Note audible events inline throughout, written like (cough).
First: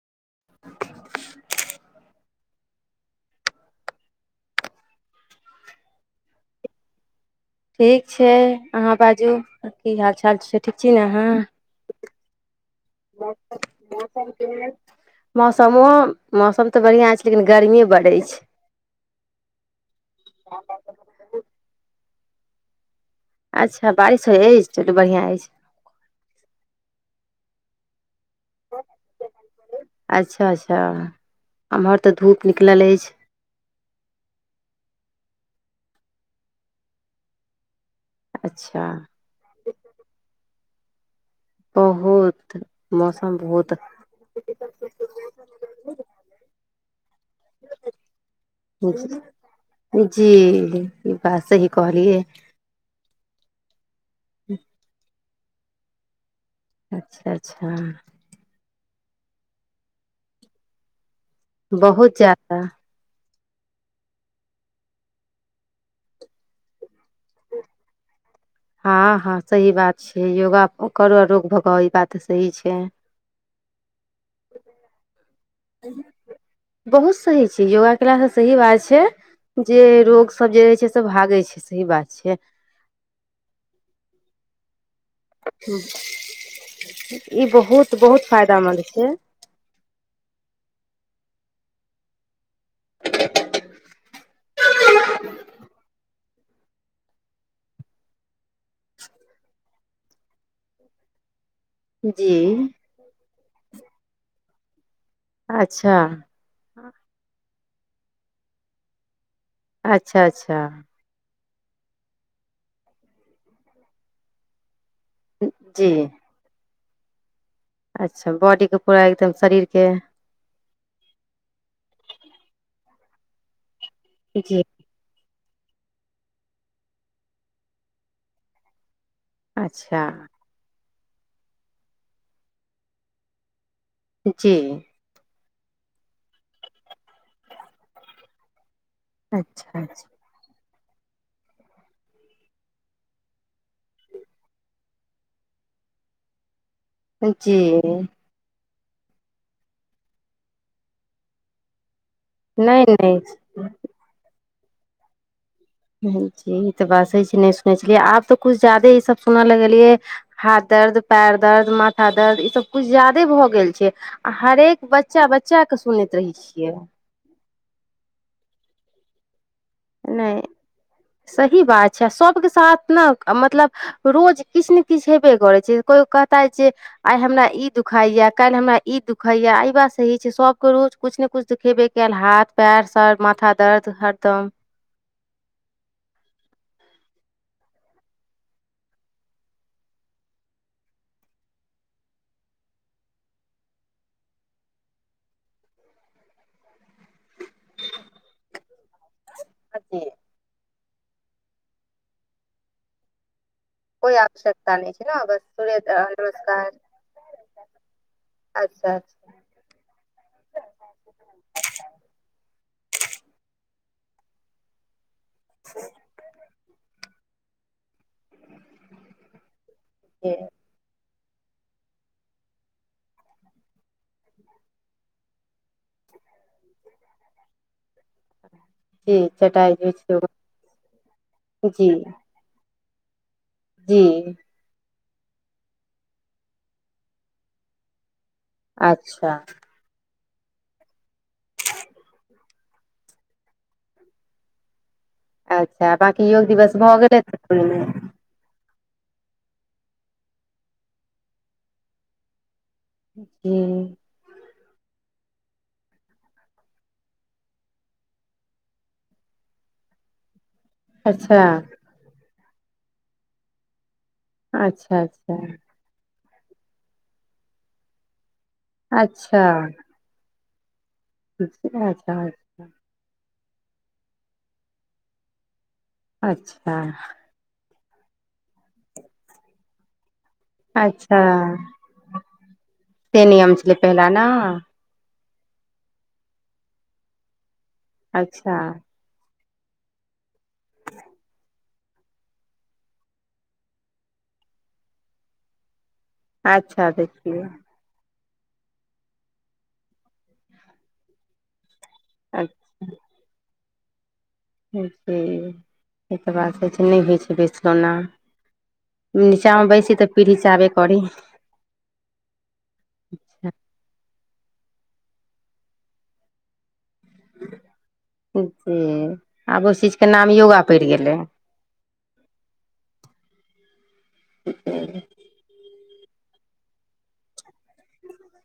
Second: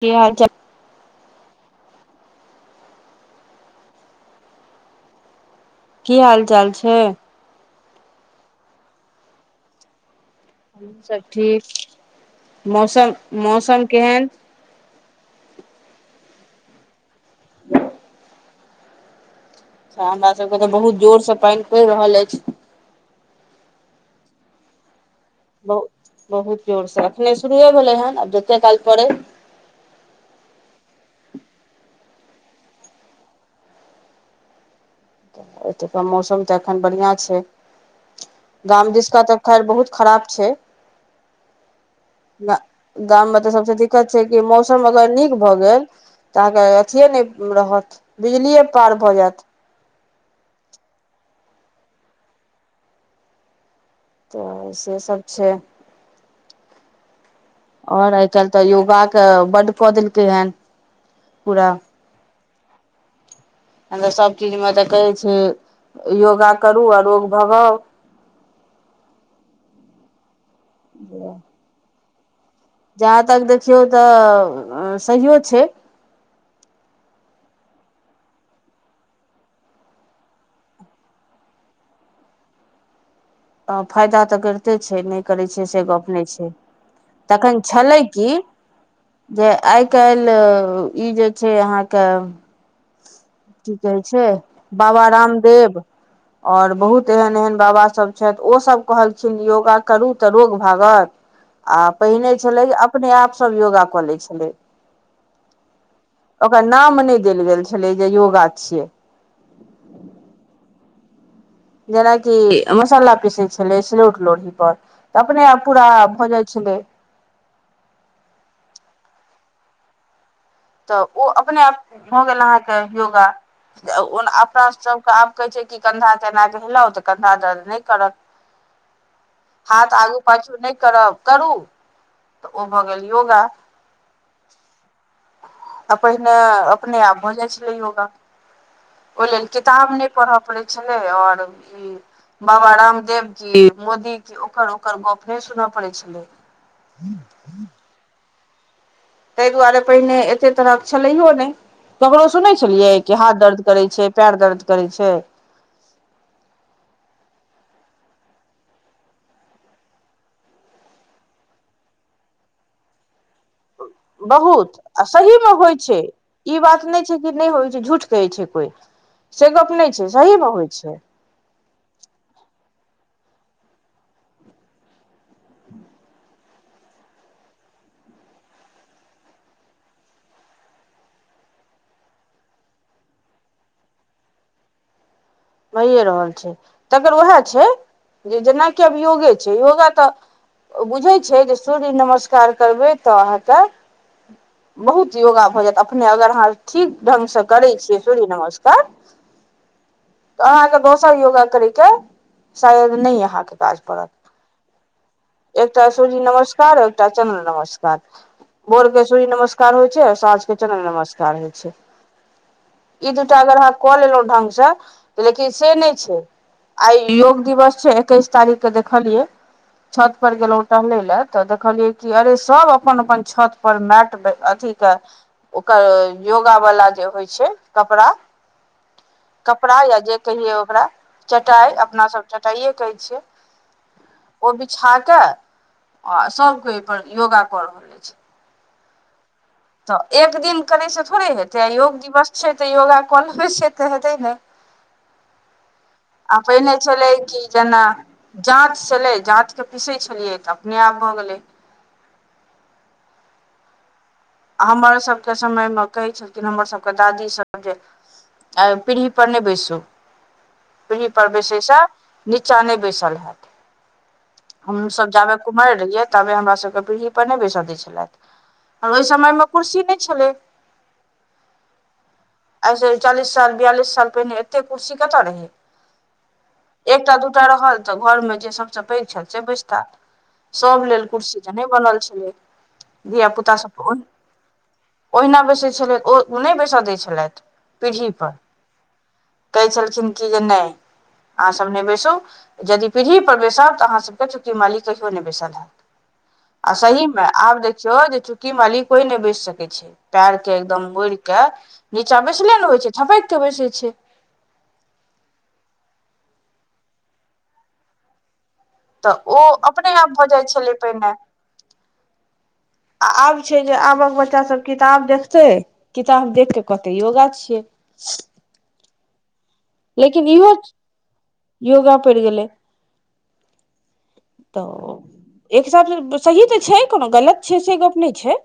की हाल की हाल चाल छै ठीक छै अहाँ बाजू की हाल चाल छै ठीक छै हमहूँ ने सब अहाँ ठीक मौसम मौसम केहन मौसमो मौसम तऽ बढ़ििया छै लेकिन गर्मीए बढ़ै छै हमरा सभके तऽ बहुत जोरसँ पानि पड़ि रहल अछि अच्छा बारिश होइ अछि चलू बढ़िआं अछि बहुत बहुत जोरसँ अखने शुरुए भेलै हेन आब जतेक काल पड़ै अच्छा अच्छा एम्हर तऽ धूप निकलल अछि एतुका मौसम तऽ एखन बढ़िआं छै अच्छा गाम दिसका तऽ खैर बहुत खराब छै आहो गाम में त सबसे दिक्कत छै कि मौसम अगर नीक भ गेल त अहाँके अथिए नहि रहत बिजलिए पार भ नीक। जायत जी ई बात सही कहलियै तऽ से सब छै अच्छा अच्छा चलते युवा के बड कऽ देतेन बहुत जादाा हम तऽ सभ चीजमे तऽ कहै छै योगा करू आ रोग भगाउ हँ हँ सही बात छै योगा करू रोग भगा ई बात सही छै जहाँ तक देखियौ तऽ सहिो छै बहुत सही छै योगा केलास तऽ सही बात छै जे रोग सब जे रहै छै सब भागे छै सही बात छै आ फायदा तऽ करिते छै नहि करै छैै से गप नहि छै ई तखन बहुत छलै बहुत की फायदामन्द छै जे आइ काल्हि ई जे छै अहाँके की कहै छै छै बाबा रामदेव और बहुत एहन एहन बाबा सब ओ सब कहलखिन योगा करू तऽ रोग भागत आ जी पहिने छलै अपने आप सब योगा कऽ ले छलै अच्छा ओकर नाम ने देल गेल छलै जे योगा छियै अच्छा अच्छा जेनाकि मसाला पीसे छलै सिलौट लोढ़ी पर त अपने आप जी पूरा भजइै छलै अच्छा बॉडीके पूरा एकदम शरीरके तऽ ओ अपने आप भऽ गेल अहाँके योगा जी अपना सब त आब कहै छै कि कन्धा केनाे हिलउ तऽ कन्धा दर्द नहि करत हाथ अच्छा आगू पाछू नहि करब करू तऽ ओ भऽ गेल योगा जी आ पहिने अपने आप भऽ जाइ छलै योगा ओहि लेल अच्छा किताब ने अच्छा पढ़ऽ पड़ै छलै आओर ई बाबा रामदेव की मोदी की ओकर ओकर गप नहि सुनऽ पड़े छलै ह जी ताहि दुआरे पहिने एते तरह छलैयो नहि ककरो सुनै नहि छलियै कि नहि हाथ दर्द करै छै पैर दर्द करै छै जी ई त बात छै नहि सुनै छलियै आब त कुछु ज्यादे ई सब सुन लगलियै हाथ दर्द पैर दर्द माथा दर्द ई सब कुछ ज्यादे भ गेल छै बहुत हरेक आ बच्चा सहीमे बच्चा होइ के छै सुनैत रहै ई छियै बात नहि नहि होइ छै झूठ कहै छै कोय से गप नहि छै सही मे होइ छै सही बात छै सबके साथ ने मतलब। रोज किछ ने किछ हेबे करै छै कोइ कहता जे आइ हमरा ई दुखाइए काल्हि हमरा ई दुखाइए एहि बात सही छै सभके रोज। कुछ ने कुछ खेबे कयल हाथ पैर सर माथा दर्द हरदम भहिए रहल छै तकर उएह छै जे जेनाकि आब योगे छै योगा तऽ। बुझैत छै जे सूर्य नमस्कार करबै तऽ अहाँके। बहुत योगा भऽ जायत अपने अगर अहाँ ठीक ढंग से करै छियै सूर्य नमस्कार। अी (unintelligible) अहाँके दोसर योगा करे के शायद न कोइ आवश्यकता नहि छै ने बस अहाँके सूर्य नमस्कार एकटा चन्द्र नमस्कार। भोर अच्छा अच्छा के सूर्य नमस्कार होइ छै आ साँझ के चन्द्र नमस्कार होइ छै। इ दू टा अगर कऽ लेलो लौढंगस लेकिन से नहि छै आइ योग दिवस छै एकैस तारीख। के देखलियै छत पर जी गेलहुँं ते टहले लए तऽ देखलियै कि अरे सब अपन अपन छत पर मैट अथि के ओकर योगा वाला जे होइ छै कपड़ा जी चटाई कपड़ा या भेज। जे कहियै ओकरा चटाइ अपनासभ चटाइए कहै छियै जी ओ बिछा के आ सब केओ पर योगा कर रहले छै अच्छा तऽ एक दिन करै छै थोड़े हेतै योग दिवस छै तऽ योगा कऽ लेबै छै तऽ हेतै ने अच्छा बाँकी आ योग दिवस पहिने भऽ छलै गेलै कि सुपौलमे जेना जाँच छलै जाँच के पीसै छलियै तऽ अपने आप भऽ गेलै जी हमर सभके समयमे कहै छलखिन हमर सभके दादीसभ जे आ पीढ़ी पर ने बैसू पीड़ी पर अच्छा बैसयसँ नीचाँ नहि बैसल हैत हम अच्छा सब अच्छा जाबे कुमारय रहियै क ताबे हमरा सबके पीढ़ी पर नहि बैसऽ दै छलथि आ ओह समय मे अच्छा कुर्सी नहि छलै सतरह साल अए से चालीस साल बियालस साल पहिने एते कर्सी कतऽ रहे अच्छा ओतए रहल त घरमे जे सभसँ पैघ छल से बैसता सब लेल अच्छा कुर्सी त नहि बनल छिलै धिया पुता सब पहिले ना ओहिना बैसै छलथि ओ ओ नहि बैसय दै छलथि पीड़ीपर अच्छा कहै छलखिन की जे नहि अहाँसभ नहि बैसू जदि पीढ़ीपर बैसब तऽ अहाँसभके चुकी माली कहियो नहि बैसल देब अच्छा सहीमे देखियौ आब देखयो देखयो जे चुक्की माली कोई नहि बैस सकै छै पैर के एकदम मोड़के नीचा बैसले अच्छा ने होइ छै छपेक के बैसे छै एहि तऽ बात होइ छै नहि होइ छै बिसलौना (unintelligible) तऽ उ अपने आप भऽ पीढ़ी जाइ चाहबे छलै करी पहिने आब छै जे आबक बच्चा सब किताब देखतै किताब देख क कहते योगा छियै आब ओहि चीजके लेकिन नाम इहो योगा पेड़ गेलै योगा पेड़ गेलै तऽ एक हिसाबसँ सही तऽ छै कोनो गलत छै से गप नहि छै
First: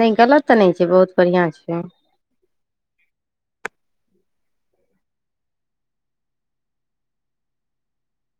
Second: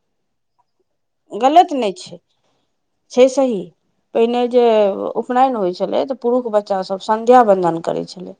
नहि गलत तऽ नहि छै बहुत बढ़िआँ गलत छै नहि छै सही पहिने जे उपनयन होइ छलै तऽ पुरुष बच्चासभ संध्या बन्दन करैत छलै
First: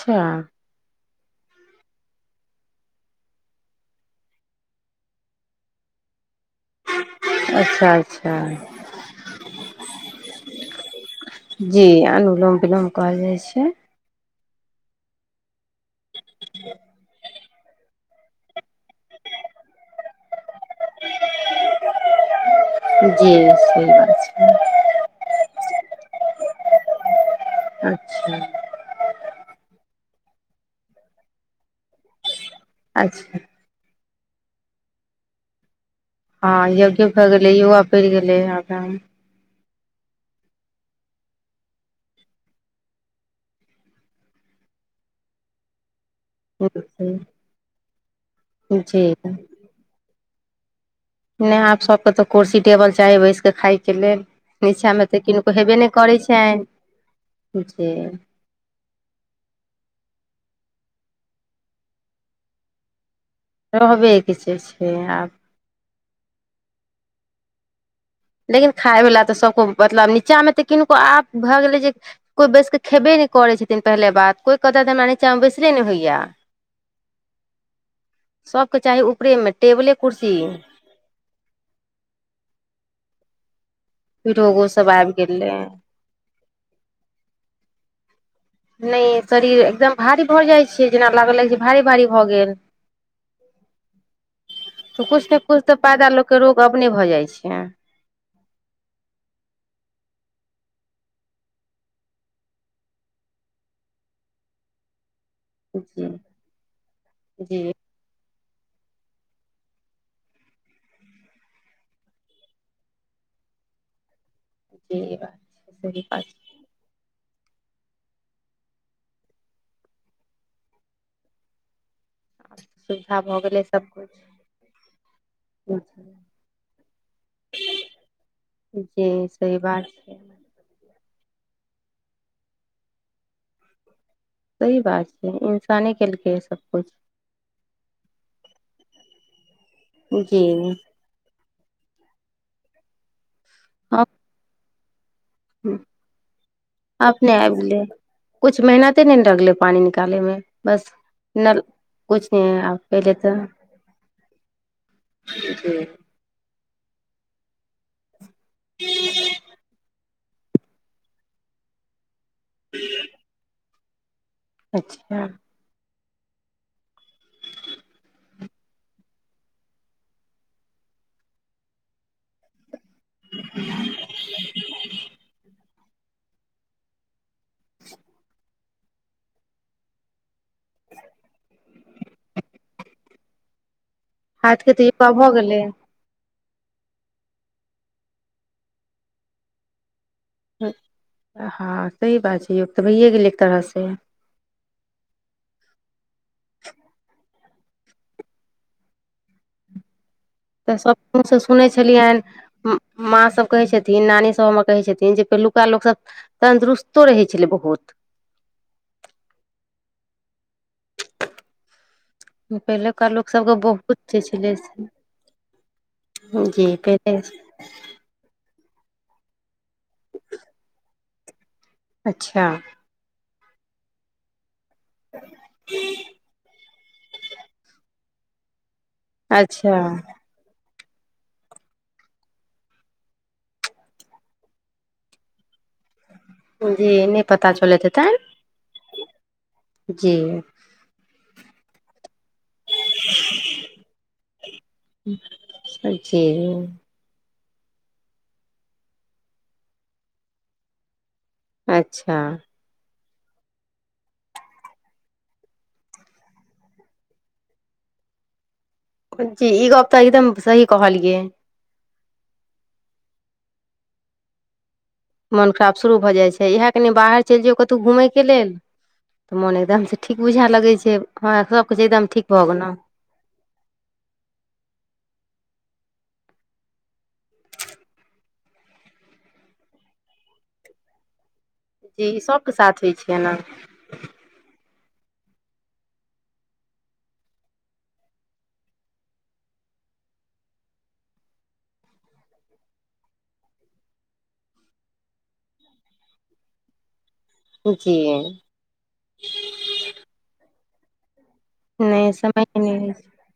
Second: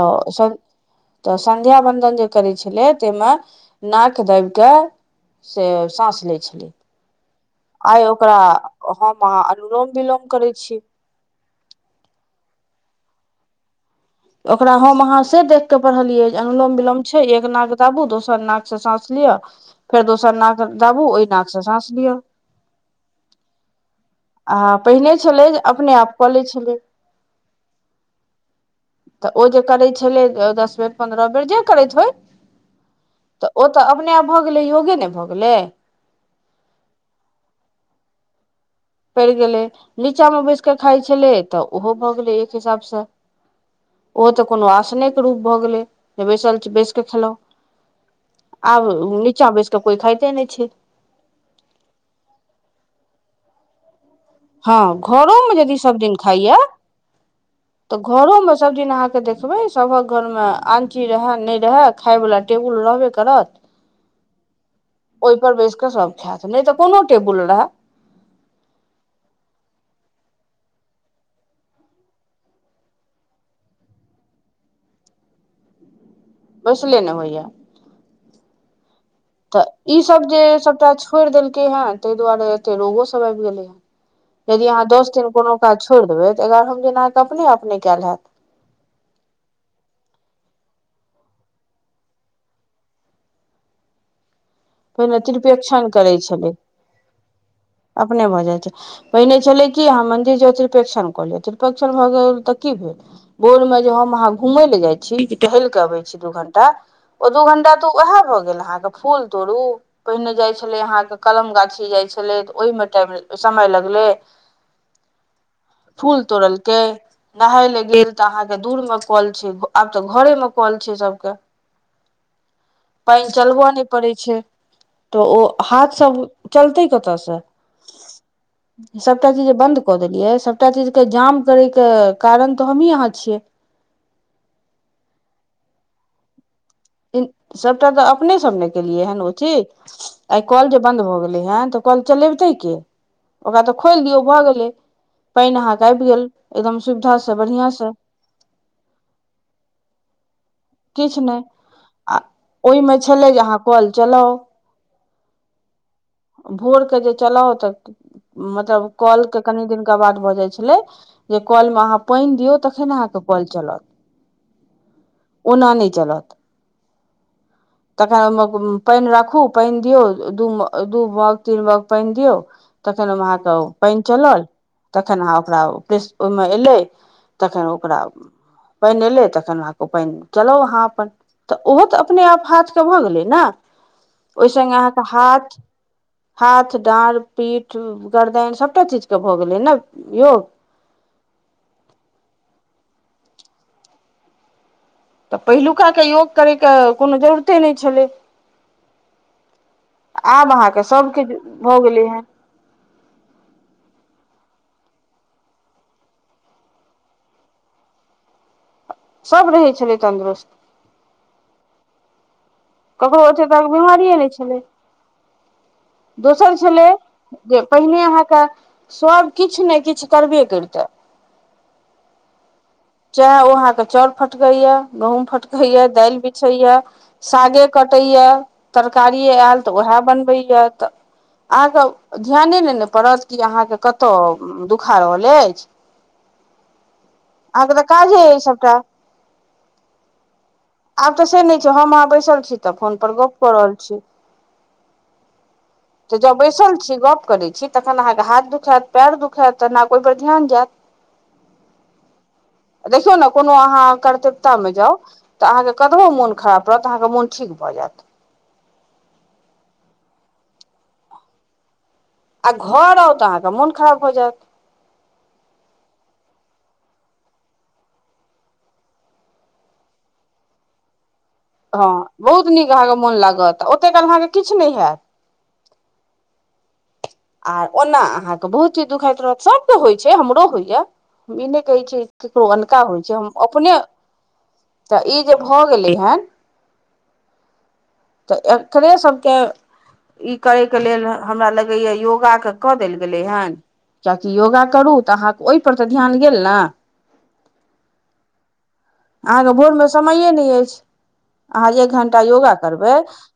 तऽ सब तऽ संध्या बंदन जे करै छलै ताहिमे नाक दाबि कऽ से साँस लै छलै अच्छा आइ अच्छा ओकरा हम अह अनुलोम विलोम करै छी जी अनुलोम विलोम कहल जाइ छै ओकरा हम अहाँ से देख कऽ पढ़लियै जे अनुलोम विलोम छै एक नग दाबू दोसर नाक से साँस लियअ फेर दोसर नाक दाबू ओहि नाक से साँस लियअ जी सही बात छै (unintelligible) आ पहिने छलै अपने आप कऽ लै छलै अच्छा तऽ ओ जे करैत छलै दस बेर पन्द्रह बेर जे करैत होइ अच्छा तऽ ओ तऽ अपने आब भऽ गेलै योगे ने भऽ गेलै हँ यग्यो भए गेलै युवा पड़ गेलै आग पड़ि गेलै नीचामे बैस कऽ खाई छलै तऽ ओहो भऽ गेलै एक हिसाबसँ ओ तऽ कोनो आसने के रूप भऽ गेलै जे बैसल छी बैस कऽ खेलहुं आब जी नीचाँ बैस कऽ कोइ खाइते नहि छै नहि आब सभके तऽ कुर्सी टेबल चाही बैस कऽ खायके लेल हँ नीचामे तऽ घरो किनको मे हेबे यदि नहि सब दिन करै खाईया छनि जे तऽ घरो मे सबदिन अहाँके देख बै सभक घरमे आनची रहै नहि रहै खााय वला टेबुल रहबे करत रहबे के छै छै प आब पर बैस क सब खात नहि तऽ कोनो टेबुल रहे लेकिन खायवला तऽ सबको मतलब नीचामे तऽ किनको आप भए गेलै जे कोई बैसि कऽ खेबे नहि करै छथिन पहिले बात कोई कहतय तऽ हमरा नीचाँमे बैसले नहि होइए बस लेना होइय सबके चाही ऊपरेमे तऽ टेबले ईसभ कुर्सी जे सभटा छोड़ि देलकै हेँ ताहि दुआरे एते रोगोसभ आबि गेलै पीठो हेँ गो यदि अहाँ सब दस आबि दिन गेलै कोनो काज छोड़ि देबै तऽ एगारहम दिन अहाँके अपने आप नै कयल हैत नहि शरीर एकदम भारी भऽ जाई छै जेना लागल लगै छै भारी भारी भऽ गेल (inaudible) तऽ पहिने कुछ त कुछ तऽ त्रिपेक्षण पायदा करै लोकके छलै रोग अपने भऽ जाइत छै अपने भ जाय छै पहिने छलै कि अहाँ मन्दिर जाउ त्रिपेक्षण कऽ लियौ त्रिपेक्षण भऽ गेल तऽ की भेल भोर में जे हम अहाँ घूमय ले जाई छी टहैल के अबै जी छी दू घंटा ओ दू जी घंटा तऽ उएह भऽ गेल अहाँके फूल तोड़ू पहिने जाइ छलै अहाँके कलम गाछी जाइ छलै तऽ ओहिमे टाइम समय लगलै जी ई बात सही फूल बात छै, तोड़लके नहाय लए गेल तऽ अहाँके दूर मे कल छै आब तऽ घरे मे कल छै सभके (inaudible) आ सुविधा भऽ गेलै सभ छै तऽ ओ हाथ सब चलतै कतसे जी सभटा चीज सही बन्द बात छै कदेलियै सबटा चीज के जाम करे के कारण तऽ हमही अहाँ छियै सही बात छै इन्साने केलकै सबकिछु सभटा तऽ अपने सब ने केलियै हन ओ चीज जी आइ कल जे बंन्द भऽ गेले हन तऽ कल चलेबतै के ओकरा तऽ खोलि दियौ भऽ गेलै पानि अहाँके आबि गेल एकदम सुविधास अपने से आबि बढ़ियां गेलै से कुछ मेहनते नहि गले पानि निकाले मे बस किछु नहि नल आ कुछ नहि आब ओहिमे पहिले छलै जे तऽ अहाँ कल चलाउ हू (inaudible) भोर के जे चलाउ तऽ मतलब कल के कनि दिन कका बाद भऽ जाई छलै जे कल मे अहाँ पानि दियौ तखन अहाँके कल चलत अच्छा ओना नहि चलत तखनउमो पैनि राखू पैनि दियौ दू म दु मग तीन माग पैनि दियौ तखन अम अहाँके पैनि चलल तखन अहाँ ओकरा प्रेस ओहिमे एलै तखन ओकरा पैनि एलै तखन आब पैनि चलाउ अहाँ अपन तऽ ओहो तऽ अपने आप हाथ स भऽ गेलै ने ओहि हाथ के संगगे तऽ अहाँके योगा भऽ हाथ गेलै हाथ डाड़ पीठ गरदइ सभटा चीज के भऽ गेलै ने योग हँ सही बात छै योग तऽ भैए गेलै एक तरहसँ तऽ पहिलुक का के योग करैके कोनो जरूरते नहि छलै आब तऽ अहाँके सब सभ किछ मुँहसँ सुनै भऽ गेलै हेँ छलियनि माँ सभ कहै छथिन नानीसभ हमर कहै छथिन जे पहिलुका लोकसभ तन्दुरुस्तो रहै छलै बहुत सब रहै छलै तन्दुरुस्त पहिलुका ककरो लोक ओ छै सबके तके बहुत बिमारिए जे नहि छलै से दोसर जी छलै पहिले जे पहिने अहाँके सभ किछु ने किछु करबे करिते अच्छा चाह ओ अहाँके चाउर फटकैया गहूँम फटकैया दालि बिछैया सागे कटैए तरकारिए आयल तऽ अच्छा उएह बनबैए तऽ अहाँके ध्याने नै ने पड़त कि अहाँके कतय दुखा रहल अछि जी निप आब तऽ काजे ऐ सबटा जी आब तऽ से नहि छै हम अहाँ बैसल छी तऽ फोन पर गप कऽ रहल छी तऽ जी ज बैसल छी गप करै छी तखन अहाँके हाथ दुखायत पयर दुखायत तऽ ने कोई पर ध्यान जायत अच्छा देखियौ ने कोनो अहाँ कर्तव्यतामे जाउ तऽ अहाँके कतबो मोन खराब रहत त अहाँके मोन ठीक भऽ जायत जी ई गप तऽ एकदम सही कहलियै आ घर आउ तऽ अहाँके मोन खराब भऽ जायत मोन खराब शुरू भऽ जाइ छै इएह कनि बाहर चलि जौ कतहु घूमयके लेल तऽ मोन एकदमसँ ठीक बुझा लगै छै हँ सभकिछु हँ एकदम ठीक बहुत भऽ नीक गेलहुँ अहाँके मोन लागत ओते काल अहाँके किछु नहि हैत आर ओना अहाँके बहुत चीज दुखाइत रहत सभ के होइ छै हमरो होइया हम ई नहि कहै छै जी ककरो सभके साथ अनका होइ छै हम एना अपने तऽ ई जे भऽ गेलै हन तऽ एकरे सभके ई करयके लेल हमरा लगैया योगाके कऽ देल गेलै हन चाची योगा करू तऽ अहाँके ओहिपर तऽ ध्यान गेल ने जी अहाँके भोरमे समयए नहि अछि अहाँ एक नहि घण्टा समय योगा नहि करबै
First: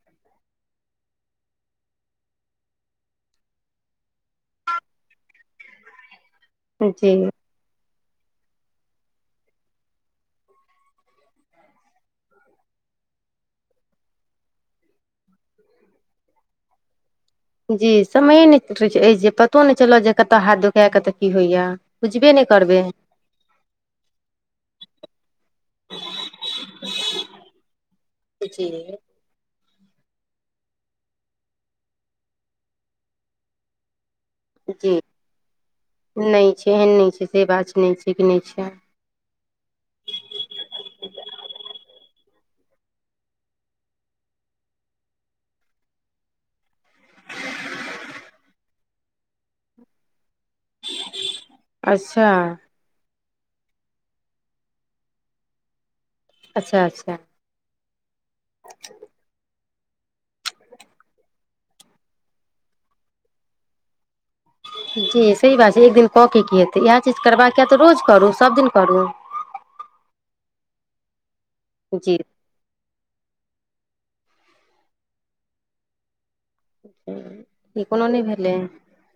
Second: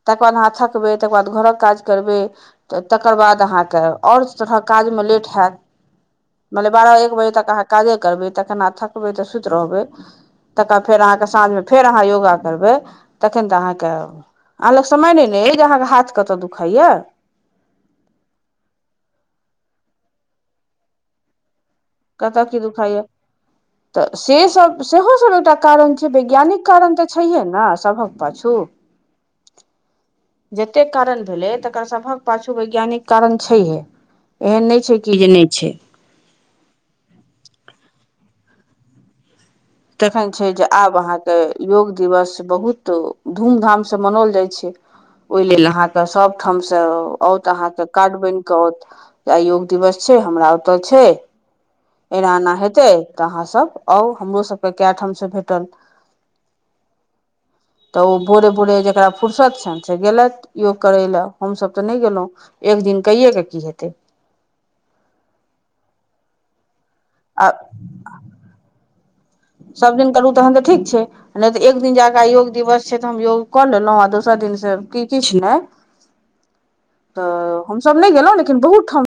तकर बाद अहाँ थकबै तकर बाद घरक काज करबै तऽ तकर बाद अहाँके आओर तरहक काजमे लेट हैत मानलै होइ बारह एक छै बजे तक अहाँ काजे करबै तखना थकबै तऽ सुति रहबै तकर बाद फेर अहाँके साँझमे फेर अहाँ योगा करबै तखन तऽ अहाँके अहाँ लग समय नहि ने अ जे अहाँके हाथ कतय दुखाइया जी समय नहि रहै छै अछि जे पतो नहि चल जे कतय हाथ धोखा कतय की होइया कता की दुखाइय तऽ से सभ सेहो सभ एकटा कारण छै वैज्ञानिक कारण तऽ छैहे ने सभक पाछू जी जतेक कारण भेलै तकर सभक पाछू वैज्ञानिक कारण छैहे एहन नहि छै जी कि जे नहि छै नहि छै एहन नहि छै से बात छै नहि छै कि नहि छै तखन छै जे आब अहाँके योग दिवस बहुत धूमधामसँ मनाओल जाइ छै ओहि लेल अहाँके सभ ठाम से औत अहाँके कार्ड बनि कऽ औत योग दिवस छै हमरा छै अच्छा एना एना हेतै तऽ अहाँ सब आउ हमरो सब कए ठाम से भेटल अच्छा अच्छा तऽ ओ भोरे भोरे जकरा फुरसत छनि चछा गेलथि योग करै लए हमसभ तऽ नहि गेलहुँ एक दिन कैए कऽ की हेतै जी सही बात छै एक दिन कऽ के की हेतै इएह चीज करबाक अ तऽ रोज करू सभ दिन करू सभ दिन करू तहन तऽ ठीक छै नहि तऽ एक दिन जी जाकऽ योग दिवस से तऽ हम योग कऽ लेलहुँ आ दोसर दिनसँ की किछु नहि तऽ ई हमसभ कोनो नहि गेलहुँ लेकिन भेलै बहुत ठाम